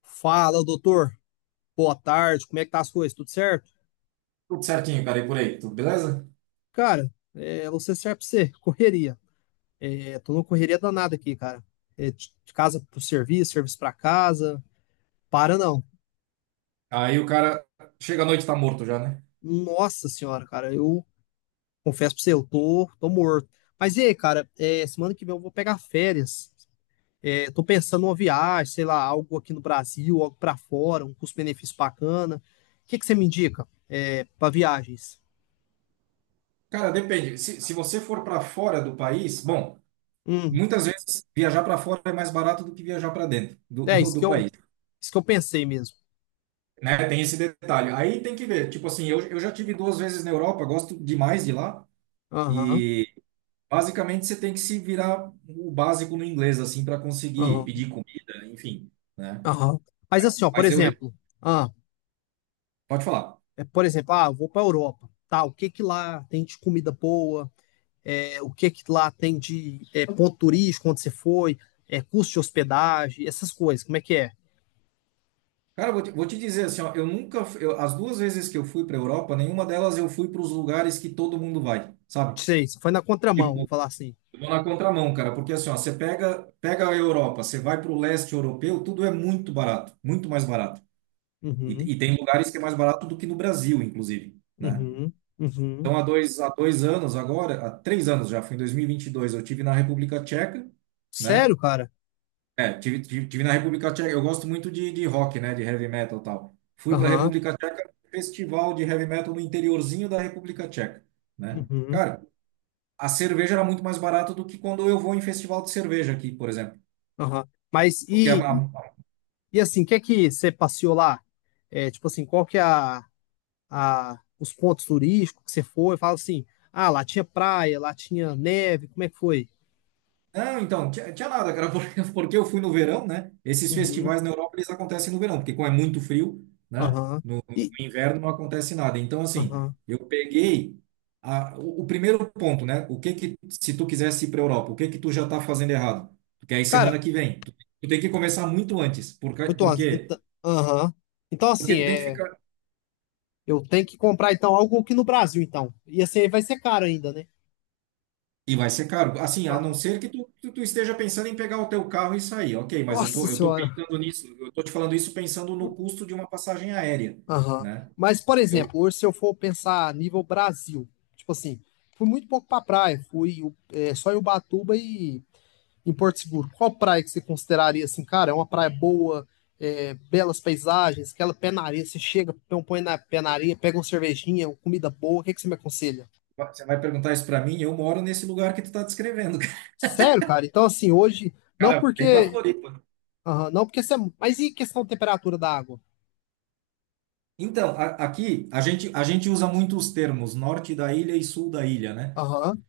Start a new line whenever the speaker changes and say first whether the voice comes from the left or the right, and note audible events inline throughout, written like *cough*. left: Fala, doutor. Boa tarde. Como é que tá as coisas? Tudo certo?
right: Tudo certinho, cara, e por aí, tudo beleza?
left: Cara, você serve pra você. Correria. É, tô numa correria danada aqui, cara. É, de casa pro serviço, serviço pra casa. Para não.
right: Aí o cara chega à noite tá morto já, né?
left: Nossa senhora, cara. Eu confesso pra você, eu tô morto. Mas e aí, cara? É, semana que vem eu vou pegar férias. É, tô pensando numa viagem, sei lá, algo aqui no Brasil, algo pra fora, um custo-benefício bacana. O que que você me indica, pra viagens?
right: Cara, depende. Se você for para fora do país, bom,
left: Hum.
right: muitas vezes viajar para fora é mais barato do que viajar para dentro do,
left: É
right: do,
left: isso que
right: do
left: eu,
right: país,
left: isso que eu pensei mesmo.
right: né? Tem esse detalhe. Aí tem que ver. Tipo assim, eu já tive duas vezes na Europa, gosto demais de lá
left: Aham,
right: e basicamente você tem que se virar o básico no inglês assim para conseguir
left: aham,
right: pedir comida, enfim, né?
left: aham. Mas assim, ó,
right: Mas eu re-
left: ah,
right: Pode falar.
left: por exemplo, eu vou para Europa, tá? O que que lá tem de comida boa? É, o que que lá tem de ponto turístico onde você foi? É, custo de hospedagem, essas coisas, como é que é?
right: Cara, vou te dizer assim, ó, eu nunca, fu- eu- as duas vezes que eu fui para Europa, nenhuma delas eu fui para os lugares que todo mundo vai, sabe?
left: Sei, você foi na contramão,
right: Tipo,
left: vamos falar assim.
right: eu vou na contramão, cara, porque assim, ó, você pega a Europa, você vai para o leste europeu, tudo é muito barato, muito mais barato. E,
left: Uhum,
right: e tem lugares que é mais barato do que no Brasil, inclusive, né?
left: uhum, uhum.
right: Então, há dois anos agora, há 3 anos já, foi em 2022, eu tive na República Tcheca, né?
left: Sério, cara?
right: É, tive na República Tcheca. Eu gosto muito de rock, né? De heavy metal e tal. Fui para a
left: Aham,
right: República Tcheca, festival de heavy metal no interiorzinho da República Tcheca, né?
left: uhum,
right: Cara, a cerveja era muito mais barata do que quando eu vou em festival de cerveja aqui, por exemplo.
left: aham. Mas
right: Porque a
left: e assim, o que é que você passeou lá? É, tipo assim, qual que é os pontos turísticos que você foi? Fala assim, ah, lá tinha praia, lá tinha neve, como é que foi?
right: Não, então, tinha nada, cara, *laughs* porque eu fui no verão, né? Esses
left: Uhum,
right: festivais na Europa, eles acontecem no verão, porque como é muito frio, né?
left: aham.
right: No
left: E,
right: inverno não acontece nada. Então, assim,
left: aham.
right: eu peguei o primeiro ponto, né? O que que, se tu quisesse ir para a Europa, o que que tu já tá fazendo errado? Porque aí semana
left: Cara,
right: que vem, tu tem que começar muito antes, porque,
left: muito antes.
right: porque,
left: Então, aham. Então,
right: porque
left: assim,
right: tu tem que ficar.
left: eu tenho que comprar, então, algo aqui no Brasil, então. E assim, vai ser caro ainda, né?
right: E vai ser caro. Assim, a não
left: Aham.
right: ser que tu esteja pensando em pegar o teu carro e sair, ok, mas eu tô,
left: Nossa
right: eu tô
left: senhora.
right: pensando nisso, eu tô te falando isso pensando no custo de uma passagem aérea,
left: Aham.
right: né?
left: Mas, por
right: Eu,
left: exemplo, hoje se eu for pensar a nível Brasil, tipo assim, fui muito pouco pra praia, fui só em Ubatuba e em Porto Seguro, qual praia que você consideraria assim, cara, é uma praia boa, belas paisagens, aquela pé na areia, você chega, põe na pé na areia, pega uma cervejinha, uma comida boa, o que, é que você me aconselha?
right: você vai perguntar isso para mim, eu moro nesse lugar que tu tá descrevendo, *laughs*
left: Sério, cara, então assim, hoje, não
right: cara, vem para
left: porque,
right: Floripa.
left: aham, não porque você, mas e questão de temperatura da água?
right: Então, aqui a gente usa muito os termos norte da ilha e sul da ilha, né?
left: Aham,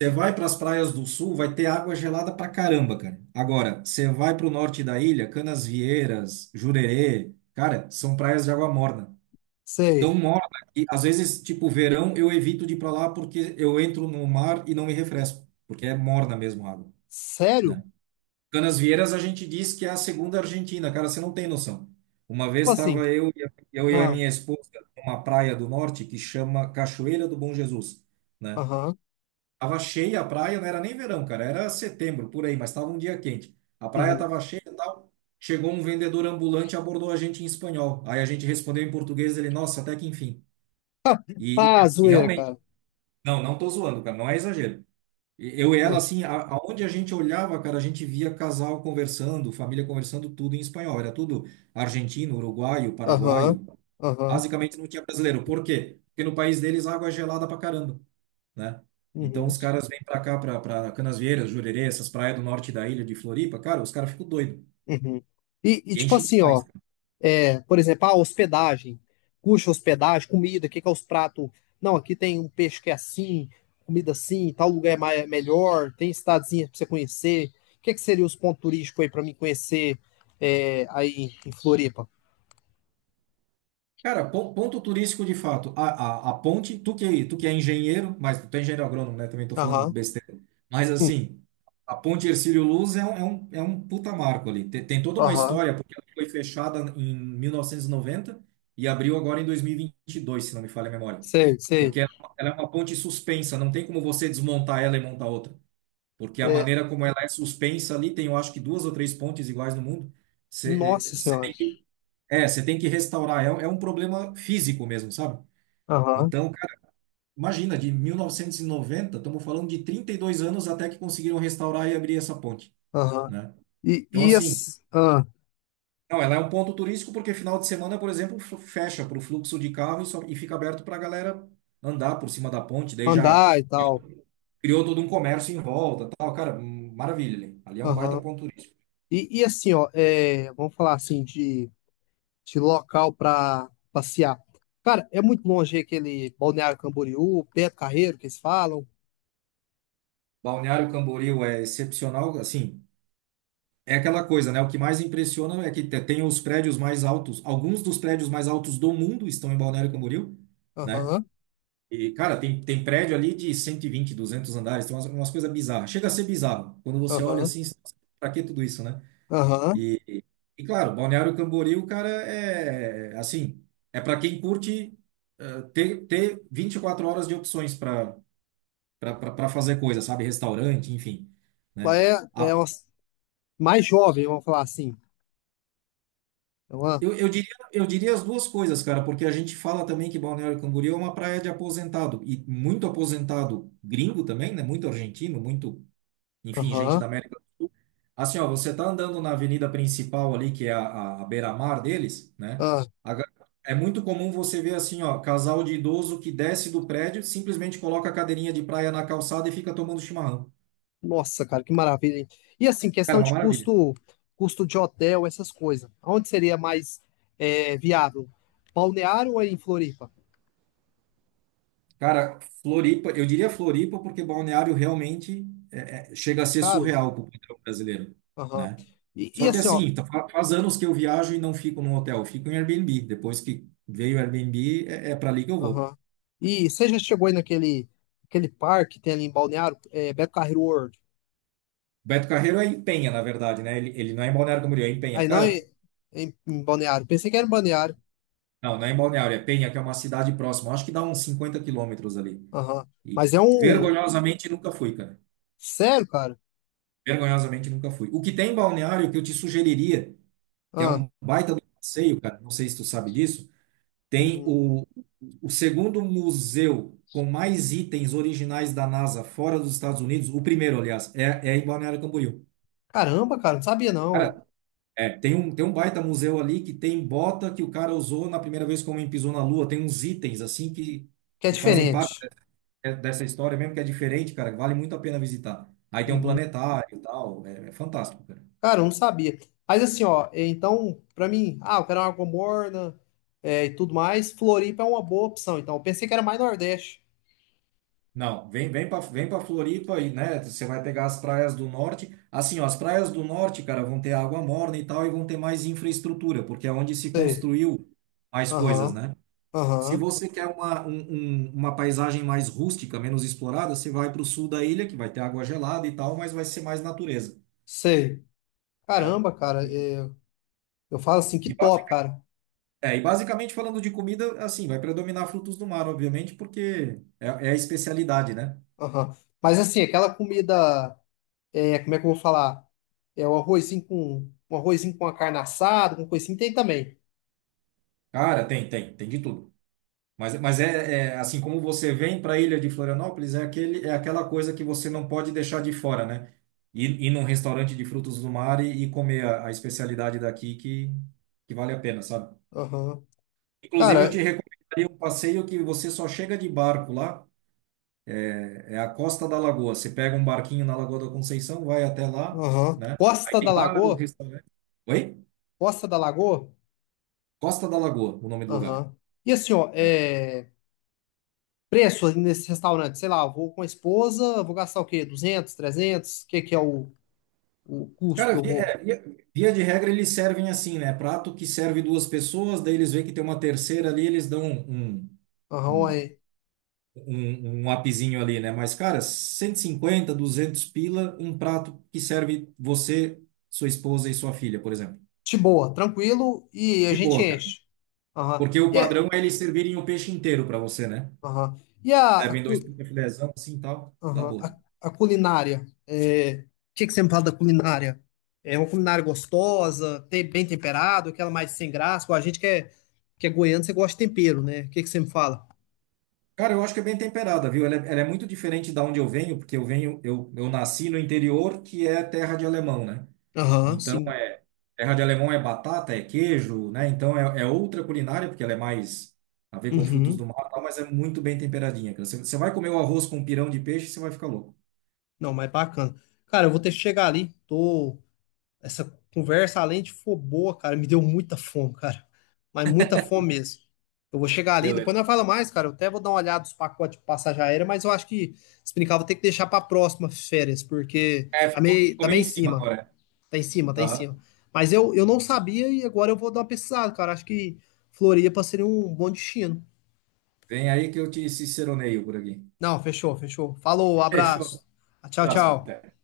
right: Você vai para as praias do sul, vai ter água gelada pra caramba, cara. Agora, você vai para o norte da ilha, Canasvieiras, Jurerê, cara, são praias de água morna. Tão
left: sei.
right: morna que às vezes, tipo, verão eu evito de ir para lá porque eu entro no mar e não me refresco, porque é morna mesmo a água,
left: Sério?
right: né? Canasvieiras a gente diz que é a segunda Argentina, cara, você não tem noção. Uma vez
left: Tipo assim,
right: estava eu e a
left: ah,
right: minha esposa numa praia do norte que chama Cachoeira do Bom Jesus, né?
left: aham,
right: Tava cheia a praia, não era nem verão, cara, era setembro por aí, mas estava um dia quente. A praia
left: uhum.
right: tava cheia e tal. Chegou um vendedor ambulante e abordou a gente em espanhol. Aí a gente respondeu em português, ele, nossa, até que enfim. E,
left: Ah,
right: e
left: zoeira,
right: realmente,
left: cara.
right: não, não tô zoando, cara, não é exagero. Eu e ela,
left: Ah,
right: assim, aonde a gente olhava, cara, a gente via casal conversando, família conversando, tudo em espanhol. Era tudo argentino, uruguaio,
left: aham,
right: paraguaio.
left: aham,
right: Basicamente não tinha brasileiro. Por quê? Porque no país deles a água é gelada pra caramba, né? Então
left: uhum,
right: os caras vêm pra cá, pra Canasvieiras, Jurerê, essas praias do norte da ilha de Floripa, cara, os caras ficam doidos.
left: uhum. E
right: E
left: tipo
right: enchem
left: assim, ó.
right: demais.
left: É, por exemplo, a hospedagem. Custa hospedagem, comida, o que que é os pratos? Não, aqui tem um peixe que é assim, comida assim, tal lugar é melhor, tem cidadezinha para você conhecer. O que que seria os pontos turísticos aí para mim conhecer aí em Floripa?
right: Cara, ponto turístico de fato. A ponte, tu que é engenheiro, mas tu é engenheiro agrônomo, né? Também tô falando
left: Aham,
right: besteira. Mas
left: hum,
right: assim, a ponte Hercílio Luz é um puta marco ali. Tem toda uma
left: aham,
right: história, porque ela foi fechada em 1990 e noventa e abriu agora em 2022, se não me falha a memória.
left: sei, sei.
right: Porque ela é uma ponte suspensa, não tem como você desmontar ela e montar outra. Porque a
left: É,
right: maneira como ela é suspensa ali, tem eu acho que duas ou três pontes iguais no mundo. Você
left: nossa senhora.
right: você tem que restaurar. É um problema físico mesmo, sabe?
left: Aham,
right: Então, cara, imagina, de 1990, estamos falando de 32 anos até que conseguiram restaurar e abrir essa ponte,
left: aham.
right: né?
left: E,
right: Então,
left: e
right: assim,
left: as- ah,
right: não, ela é um ponto turístico porque final de semana, por exemplo, fecha para o fluxo de carro e fica aberto para a galera andar por cima da ponte. Daí já
left: andar e tal.
right: criou todo um comércio em volta, tal. Cara, maravilha ali. Ali é um baita
left: Aham.
right: ponto turístico.
left: E assim, ó, vamos falar assim de local para passear. Cara, é muito longe aquele Balneário Camboriú, Beto Carreiro, que eles falam.
right: Balneário Camboriú é excepcional, assim. É aquela coisa, né? O que mais impressiona é que tem os prédios mais altos, alguns dos prédios mais altos do mundo estão em Balneário Camboriú, né?
left: Aham,
right: E, cara, tem prédio ali de 120, 200 andares, tem umas coisas bizarras. Chega a ser bizarro. Quando você olha
left: aham,
right: assim, você fala, assim, pra que tudo isso, né?
left: aham.
right: E, e, e, claro, Balneário Camboriú, cara, é assim, é para quem curte ter 24 horas de opções para fazer coisa, sabe? Restaurante, enfim,
left: Lá
right: né?
left: é
right: A
left: uma, mais jovem, vamos falar assim. É uma-
right: Eu diria, eu diria as duas coisas, cara, porque a gente fala também que Balneário Camboriú é uma praia de aposentado, e muito aposentado gringo também, né? Muito argentino, muito, enfim, gente
left: Aham,
right: da América do Sul. Assim, ó, você tá andando na avenida principal ali, que é a beira-mar deles, né?
left: ah.
right: A ga- É muito comum você ver assim, ó, casal de idoso que desce do prédio, simplesmente coloca a cadeirinha de praia na calçada e fica tomando chimarrão.
left: Nossa, cara, que maravilha, hein? E assim,
right: Cara,
left: questão
right: é uma
left: de
right: maravilha.
left: custo, custo de hotel, essas coisas. Onde seria mais viável? Balneário ou é em Floripa?
right: Cara, Floripa, eu diria Floripa porque Balneário realmente chega a
left: É
right: ser
left: caro?
right: surreal para o padrão brasileiro,
left: Aham.
right: né?
left: E
right: Só que
left: assim, ó.
right: assim, tá, faz anos que eu viajo e não fico num hotel, eu fico em Airbnb. Depois que veio o Airbnb, é para ali que eu vou.
left: Aham. E você já chegou aí naquele aquele parque que tem ali em Balneário? É, Beto Carreiro World.
right: Beto Carreiro é em Penha, na verdade, né? Ele não é em Balneário Camboriú, é em Penha.
left: Aí não em,
right: Cara,
left: em, em Balneário. Pensei que era em Balneário.
right: não, não é em Balneário, é Penha, que é uma cidade próxima. Acho que dá uns 50 quilômetros ali.
left: Aham.
right: E
left: Mas é um.
right: vergonhosamente nunca fui, cara.
left: Sério, cara?
right: Vergonhosamente nunca fui. O que tem em Balneário que eu te sugeriria, que é
left: Ah,
right: um baita do passeio, cara. Não sei se tu sabe disso. Tem
left: uhum.
right: o segundo museu com mais itens originais da NASA fora dos Estados Unidos. O primeiro, aliás, é em Balneário Camboriú.
left: Caramba, cara, não sabia não, ué.
right: Cara, tem um baita museu ali que tem bota que o cara usou na primeira vez que o homem pisou na Lua. Tem uns itens assim que,
left: Que é
right: que fazem parte
left: diferente.
right: dessa história mesmo, que é diferente, cara. Vale muito a pena visitar. Aí tem um
left: Uhum.
right: planetário e tal. É fantástico, cara.
left: Cara, eu não sabia. Mas assim, ó, então, pra mim, ah, eu quero uma água morna e tudo mais. Floripa é uma boa opção. Então, eu pensei que era mais Nordeste.
right: Não, vem para Floripa aí, né? Você vai pegar as praias do norte. Assim, ó, as praias do norte, cara, vão ter água morna e tal, e vão ter mais infraestrutura, porque é onde se
left: Sei.
right: construiu mais coisas,
left: Aham,
right: né? Se
left: aham.
right: você quer uma paisagem mais rústica, menos explorada, você vai para o sul da ilha, que vai ter água gelada e tal, mas vai ser mais natureza,
left: Sei.
right: né?
left: Caramba, cara.
right: E,
left: Eu falo assim, que
right: e
left: top,
right: basic-
left: cara.
right: e basicamente falando de comida, assim, vai predominar frutos do mar, obviamente, porque é a especialidade, né?
left: Aham. Mas assim, aquela comida, como é que eu vou falar? É o um arrozinho com a carne assada, com coisinha, tem também.
right: Cara, tem de tudo. Mas é assim como você vem para a ilha de Florianópolis, é aquela coisa que você não pode deixar de fora, né? Ir num restaurante de frutos do mar e comer a especialidade daqui que vale a pena, sabe?
left: Aham.
right: Inclusive, eu te
left: Cara,
right: recomendaria um passeio que você só chega de barco lá, é a Costa da Lagoa. Você pega um barquinho na Lagoa da Conceição, vai até lá,
left: aham.
right: né? Aí
left: Costa da
right: tem vários
left: Lagoa?
right: restaurantes. Oi?
left: Costa da Lagoa?
right: Costa da Lagoa, o nome do lugar.
left: Aham. E assim, ó, preço ali nesse restaurante, sei lá, eu vou com a esposa, vou gastar o quê? 200, 300? O que que é o custo
right: Cara,
left: que eu vou?
right: via de regra eles servem assim, né? Prato que serve duas pessoas, daí eles veem que tem uma terceira ali, eles dão um,
left: Aham,
right: um,
left: é
right: um upzinho ali, né? Mas, cara, 150, 200 pila, um prato que serve você, sua esposa e sua filha, por exemplo.
left: de boa, tranquilo, e a
right: De
left: gente
right: boa, cara.
left: enche. Aham.
right: Porque o padrão é eles servirem o peixe inteiro para você, né?
left: Aham. E a, a
right: Servem dois
left: cu-
right: filézão assim e tal, dá
left: Aham.
right: boa.
left: A culinária. O que que você me fala da culinária? É uma culinária gostosa, bem temperado, aquela mais sem graça. Pô, a gente que é goiano, você gosta de tempero, né? O que que você me fala?
right: Cara, eu acho que é bem temperada, viu? Ela é muito diferente da onde eu venho, porque eu venho, eu nasci no interior, que é terra de alemão, né?
left: Aham,
right: Então,
left: sim.
right: terra de alemão é batata, é queijo, né? Então é outra culinária, porque ela é mais a ver com frutos do
left: Uhum.
right: mar, e tal, mas é muito bem temperadinha, cara. Você vai comer o arroz com pirão de peixe, você vai ficar louco.
left: Não, mas bacana. Cara, eu vou ter que chegar ali. Essa conversa, além de for boa, cara, me deu muita fome, cara. Mas muita fome mesmo. Eu vou chegar ali, depois não
right: Beleza.
left: fala mais, cara. Eu até vou dar uma olhada nos pacotes de passagem aérea, mas eu acho que se brincar, vou ter que deixar pra próxima férias, porque
right: É,
left: tá
right: ficou,
left: meio,
right: ficou
left: tá
right: meio
left: meio
right: em
left: em
right: cima
left: cima.
right: agora.
left: Tá em cima, tá em
right: Aham.
left: cima. Mas eu não sabia e agora eu vou dar uma pesquisada, cara. Acho que Floripa seria um bom destino.
right: Vem aí que eu te ciceroneio por aqui.
left: Não, fechou, fechou. Falou,
right: Fechou.
left: abraço. Tchau,
right: Abraço, cara.
left: tchau.
right: Até.